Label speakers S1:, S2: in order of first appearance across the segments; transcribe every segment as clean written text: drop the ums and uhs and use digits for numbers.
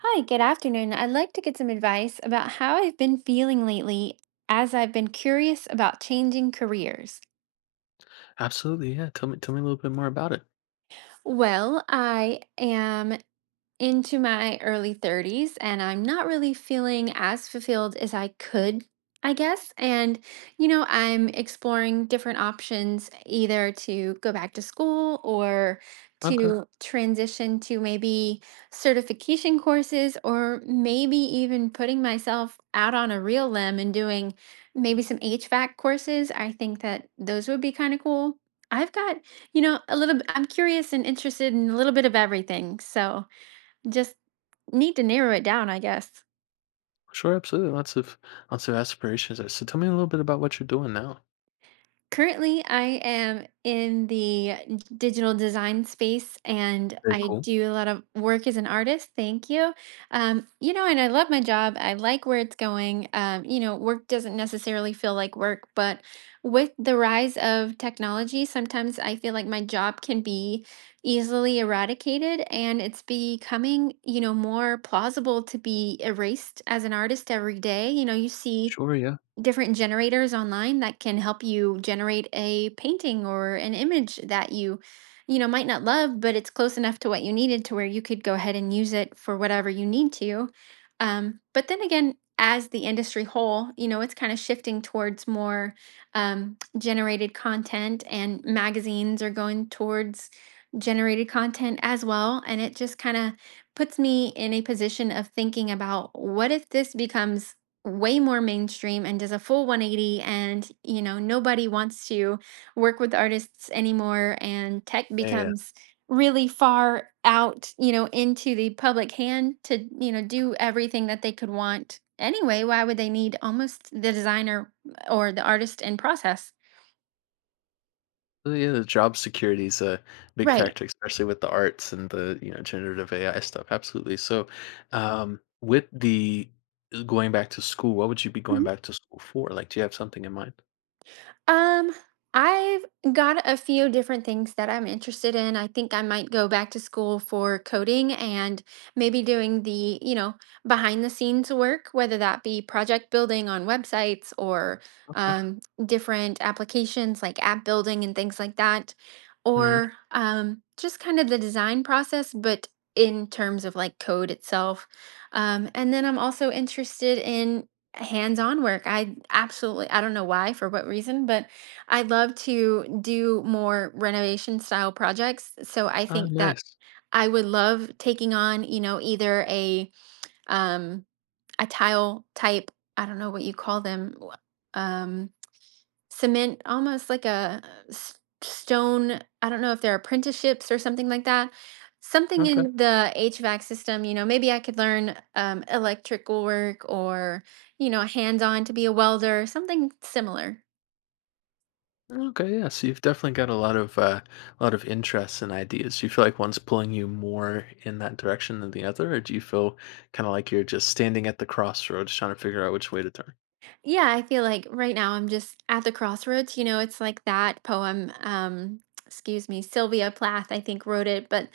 S1: Hi, good afternoon. I'd like to get some advice about how I've been feeling lately as I've been curious about changing careers.
S2: Absolutely, yeah. Tell me a little bit more about it.
S1: Well, I am into my early 30s and I'm not really feeling as fulfilled as I could, I guess. I'm exploring different options either to go back to school or
S2: Okay.
S1: to transition to maybe certification courses or maybe even putting myself out on a real limb and doing maybe some HVAC courses. I think that those would be kind of cool. I've got, I'm curious and interested in a little bit of everything. So, just need to narrow it down, I guess.
S2: Sure, absolutely. Lots of aspirations there. So tell me a little bit about what you're doing now.
S1: Currently, I am in the digital design space and
S2: Very
S1: I
S2: cool.
S1: do a lot of work as an artist. Thank you. And I love my job. I like where it's going. Work doesn't necessarily feel like work, but with the rise of technology, sometimes I feel like my job can be easily eradicated and it's becoming, you know, more plausible to be erased as an artist every day. You know, you see
S2: Sure, yeah.
S1: different generators online that can help you generate a painting or an image that you know might not love, but it's close enough to what you needed to where you could go ahead and use it for whatever you need to. But then again, as the industry whole, you know, it's kind of shifting towards more generated content, and magazines are going towards generated content as well. And it just kind of puts me in a position of thinking about what if this becomes way more mainstream and does a full 180, and you know nobody wants to work with artists anymore, and tech
S2: Yeah, yeah.
S1: becomes really far out, you know, into the public hand to, you know, do everything that they could want anyway. Why would they need almost the designer or the artist in process?
S2: Yeah, the job security is a big
S1: Right.
S2: factor, especially with the arts and the, you know, generative AI stuff. Absolutely. So, with the going back to school, what would you be going back to school for? Like, do you have something in mind?
S1: Um, I've got a few different things that I'm interested in. I think I might go back to school for coding and maybe doing the, you know, behind the scenes work, whether that be project building on websites or
S2: Okay.
S1: um, different applications like app building and things like that,
S2: Hmm.
S1: or just kind of the design process, but in terms of like code itself. And then I'm also interested in hands-on work. I don't know why, for what reason, but I love to do more renovation style projects. So I
S2: Ah,
S1: think that
S2: nice.
S1: I would love taking on, you know, either um a tile type, I don't know what you call them. Um Cement, almost like a stone. I don't know if they're apprenticeships or something like that, something
S2: Okay.
S1: in the HVAC system. You know, maybe I could learn electrical work, or you know, hands-on to be a welder, something similar.
S2: Okay, yeah. So you've definitely got a lot of a lot of interests and ideas. Do you feel like one's pulling you more in that direction than the other, or do you feel kind of like you're just standing at the crossroads trying to figure out which way to turn?
S1: Yeah, I feel like right now I'm just at the crossroads. You know, it's like that poem, excuse me, Sylvia Plath, I think, wrote it. But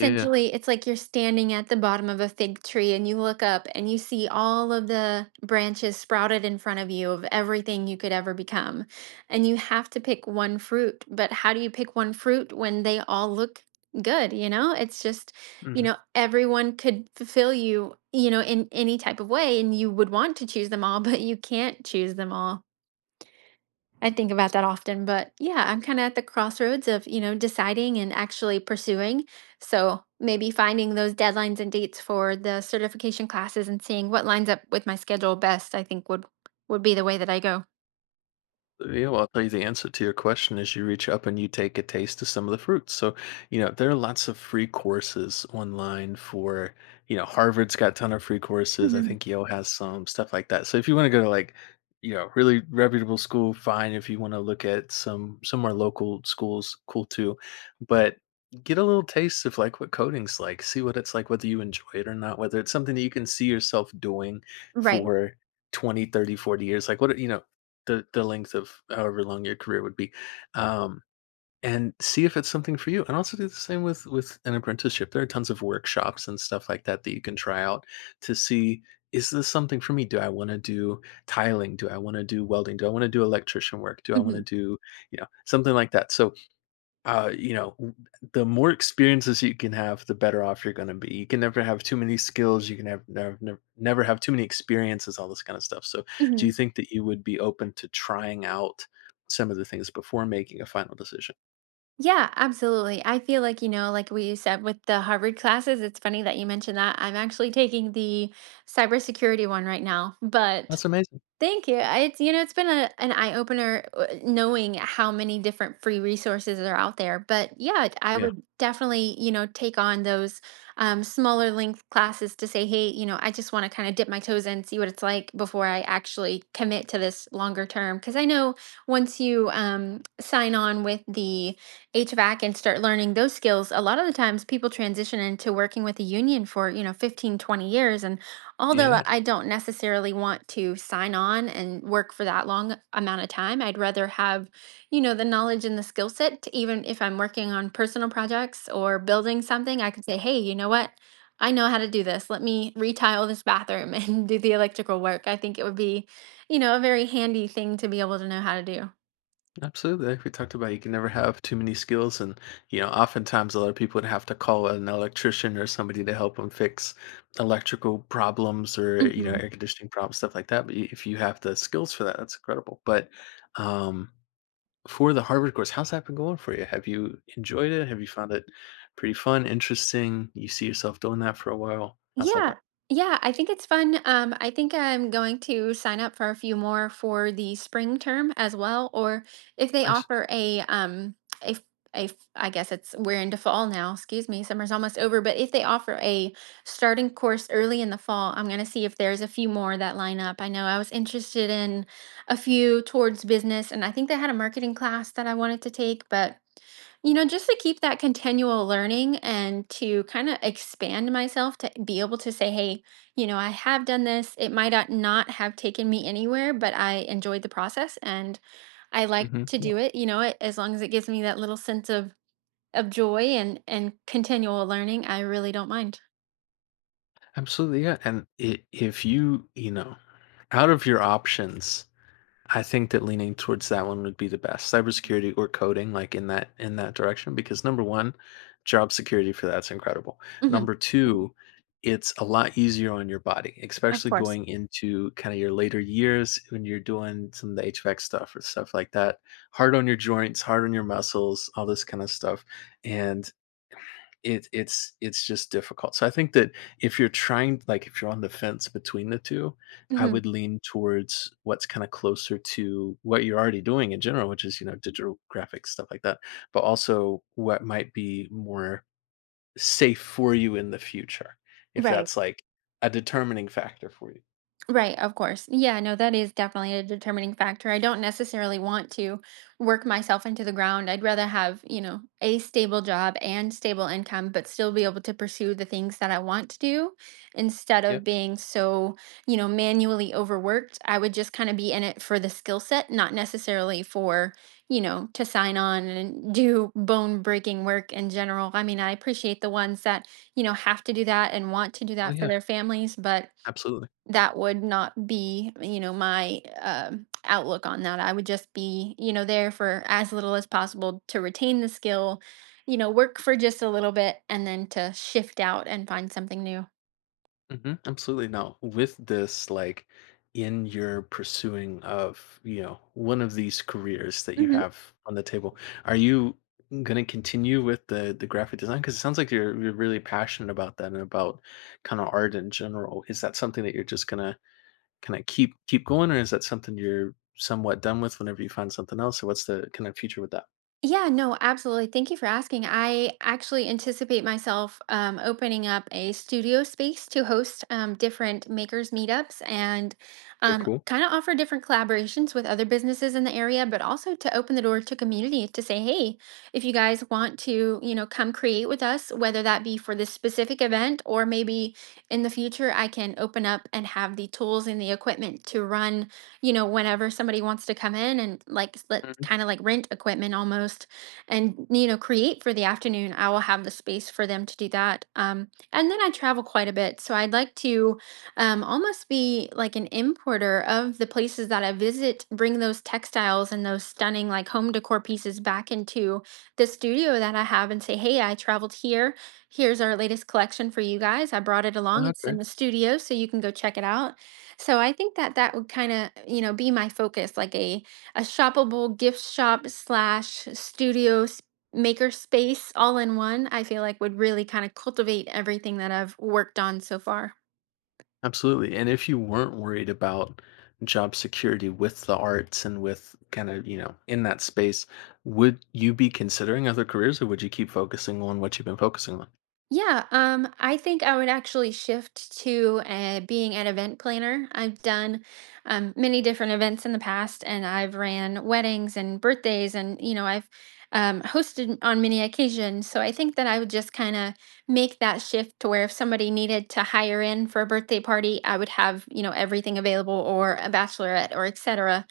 S2: Yeah.
S1: it's like you're standing at the bottom of a fig tree and you look up and you see all of the branches sprouted in front of you of everything you could ever become. And you have to pick one fruit. But how do you pick one fruit when they all look good? You know, everyone could fulfill you, you know, in any type of way, and you would want to choose them all, but you can't choose them all. I think about that often. But yeah, I'm kind of at the crossroads of, you know, deciding and actually pursuing. So maybe finding those deadlines and dates for the certification classes and seeing what lines up with my schedule best, I think, would be the way that I go.
S2: Yeah, well, I'll tell you the answer to your question is you reach up and you take a taste of some of the fruits. So, you know, there are lots of free courses online for, Harvard's got a ton of free courses. I
S1: Mhm.
S2: think Yale has some stuff like that. So if you want to go to like, you know, really reputable school, fine. If you want to look at some more local schools, cool too. But get a little taste of like what coding's like. See what it's like, whether you enjoy it or not, whether it's something that you can see yourself doing
S1: Right.
S2: for 20, 30, 40 years. Like what, the length of however long your career would be, um, and see if it's something for you. And also do the same with an apprenticeship. There are tons of workshops and stuff like that that you can try out to see is this something for me? Do I want to do tiling? Do I want to do welding? Do I want to do electrician work? Do I want
S1: Hmm.
S2: to do you know something like that? So uh, you know, w- the more experiences you can have, the better off you're going to be. You can never have too many skills. You can have never, never, never have too many experiences, all this kind of stuff. So, do you think that you would be open to trying out some of the things before making a final decision?
S1: Yeah, absolutely. I feel like, you know, like we said with the Harvard classes, it's funny that you mentioned that. I'm actually taking the cybersecurity one right now, but
S2: That's amazing.
S1: thank you. It's, you know, it's been an eye opener, knowing how many different free resources are out there. But yeah, I
S2: Yeah.
S1: would definitely, you know, take on those smaller length classes to say, hey, you know, I just want to kind of dip my toes in, see what it's like before I actually commit to this longer term. Because I know once you sign on with the HVAC and start learning those skills, a lot of the times people transition into working with a union for, you know, 15, 20 years. And although
S2: Yeah.
S1: I don't necessarily want to sign on and work for that long amount of time, I'd rather have, you know, the knowledge and the skill set to, even if I'm working on personal projects or building something, I could say, hey, you know what? I know how to do this. Let me retile this bathroom and do the electrical work. I think it would be, you know, a very handy thing to be able to know how to do.
S2: Absolutely. Like we talked about, you can never have too many skills. And, you know, oftentimes a lot of people would have to call an electrician or somebody to help them fix electrical problems or, you know,
S1: Mhm.
S2: air conditioning problems, stuff like that. But if you have the skills for that, that's incredible. But um, for the Harvard course, how's that been going for you? Have you enjoyed it? Have you found it pretty fun, interesting? You see yourself doing that for a while? How's that been?
S1: Yeah. Yeah, I think it's fun. I think I'm going to sign up for a few more for the spring term as well, or if they
S2: Nice.
S1: offer a a f- I guess it's, we're into fall now. Excuse me, summer's almost over, but if they offer a starting course early in the fall, I'm going to see if there's a few more that line up. I know I was interested in a few towards business, and I think they had a marketing class that I wanted to take, but you know, just to keep that continual learning and to kind of expand myself to be able to say, hey, you know, I have done this. It might not not have taken me anywhere, but I enjoyed the process and I like
S2: Hmm.
S1: to
S2: Yeah.
S1: do it. You know, it, as long as it gives me that little sense of joy and continual learning, I really don't mind.
S2: Absolutely. Yeah. And I if you, you know, out of your options, I think that leaning towards that one would be the best. Cybersecurity or coding, like in that direction, because number one, job security for that's incredible.
S1: Hmm.
S2: Number two, it's a lot easier on your body,
S1: Of
S2: especially
S1: course.
S2: going into kind of your later years when you're doing some of the HVAC stuff or stuff like that. Hard on your joints, hard on your muscles, all this kind of stuff. And it's just difficult. So I think that if you're trying like, if you're on the fence between the 2, I
S1: Hmm.
S2: would lean towards what's kinda closer to what you're already doing in general, which is, you know, digital graphics, stuff like that, but also what might be more safe for you in the future, if
S1: Right.
S2: that's, like, a determining factor for you.
S1: Right, of course. Yeah, no, that is definitely a determining factor. I don't necessarily want to work myself into the ground. I'd rather have, you know, a stable job and stable income, but still be able to pursue the things that I want to do instead
S2: Yeah.
S1: of being so, you know, manually overworked. I would just kind of be in it for the skill set, not necessarily for, you know, to sign on and do bone breaking work in general. I mean, I appreciate the ones that, you know, have to do that and want to do
S2: Oh,
S1: that for
S2: yeah.
S1: their families, but
S2: Absolutely.
S1: that would not be, you know, my outlook on that. I would just be, you know, there for as little as possible to retain the skill, you know, work for just a little bit and then to shift out and find something new.
S2: Hmm. Absolutely. Now, with this, like in your pursuing of, you know, one of these careers that you
S1: Mhm.
S2: have on the table, are you going to continue with the graphic design? Because it sounds like you're really passionate about that and about kind of art in general. Is that something that you're just gonna kind of keep going, or is that something you're somewhat done with whenever you find something else? So, what's the kind of future with that?
S1: Yeah, no, absolutely. Thank you for asking. I actually anticipate myself opening up a studio space to host different makers meetups and
S2: Very cool.
S1: kind of offer different collaborations with other businesses in the area, but also to open the door to community to say, hey, if you guys want to, you know, come create with us, whether that be for this specific event or maybe in the future, I can open up and have the tools and the equipment to run, you know, whenever somebody wants to come in and like let
S2: Mhm.
S1: kind of like rent equipment almost and, you know, create for the afternoon, I will have the space for them to do that. And then I travel quite a bit. So I'd like to almost be like an importer of the places that I visit, bring those textiles and those stunning like home decor pieces back into the studio that I have and say, hey, I traveled here, here's our latest collection for you guys. I brought it along. It's in
S2: Okay.
S1: the studio, so you can go check it out. So I think that that would kind of, you know, be my focus, like a shoppable gift shop slash studio maker space all in one. I feel like would really kind of cultivate everything that I've worked on so far.
S2: Absolutely. And if you weren't worried about job security with the arts and with kind of, you know, in that space, would you be considering other careers or would you keep focusing on what you've been focusing on?
S1: Yeah, I think I would actually shift to being an event planner. I've done many different events in the past, and I've ran weddings and birthdays, and you know, I've hosted on many occasions. So I think that I would just kind of make that shift to where if somebody needed to hire in for a birthday party, I would have, you know, everything available, or a bachelorette, or etc,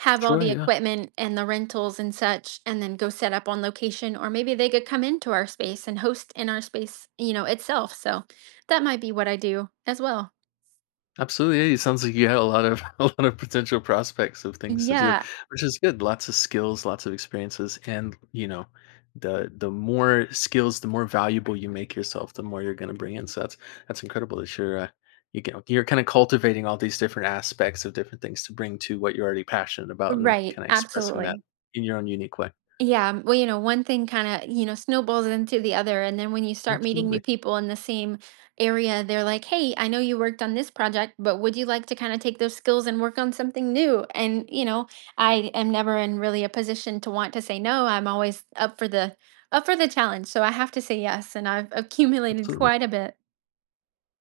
S1: have all
S2: Sure,
S1: the
S2: yeah.
S1: equipment and the rentals and such, and then go set up on location, or maybe they could come into our space and host in our space, you know, itself. So that might be what I do as well.
S2: Absolutely, yeah, it sounds like you had a lot of a lot of potential prospects of things to do,
S1: Yeah.
S2: which is good. Lots of skills, lots of experiences, and you know, the more skills, the more valuable you make yourself, the more you're going to bring in. So that's incredible that you know you're kind of cultivating all these different aspects of different things to bring to what you're already passionate about and
S1: Right.
S2: kind of expressing that
S1: Absolutely.
S2: in your own unique way.
S1: Yeah, well, you know, one thing kind of, you know, snowballs into the other. And then when you start meeting
S2: Absolutely,
S1: new people in the same area, they're like, hey, I know you worked on this project, but would you like to kind of take those skills and work on something new? And, you know, I am never in really a position to want to say no. I'm always up for the challenge. So I have to say yes. And I've accumulated
S2: absolutely.
S1: quite a bit.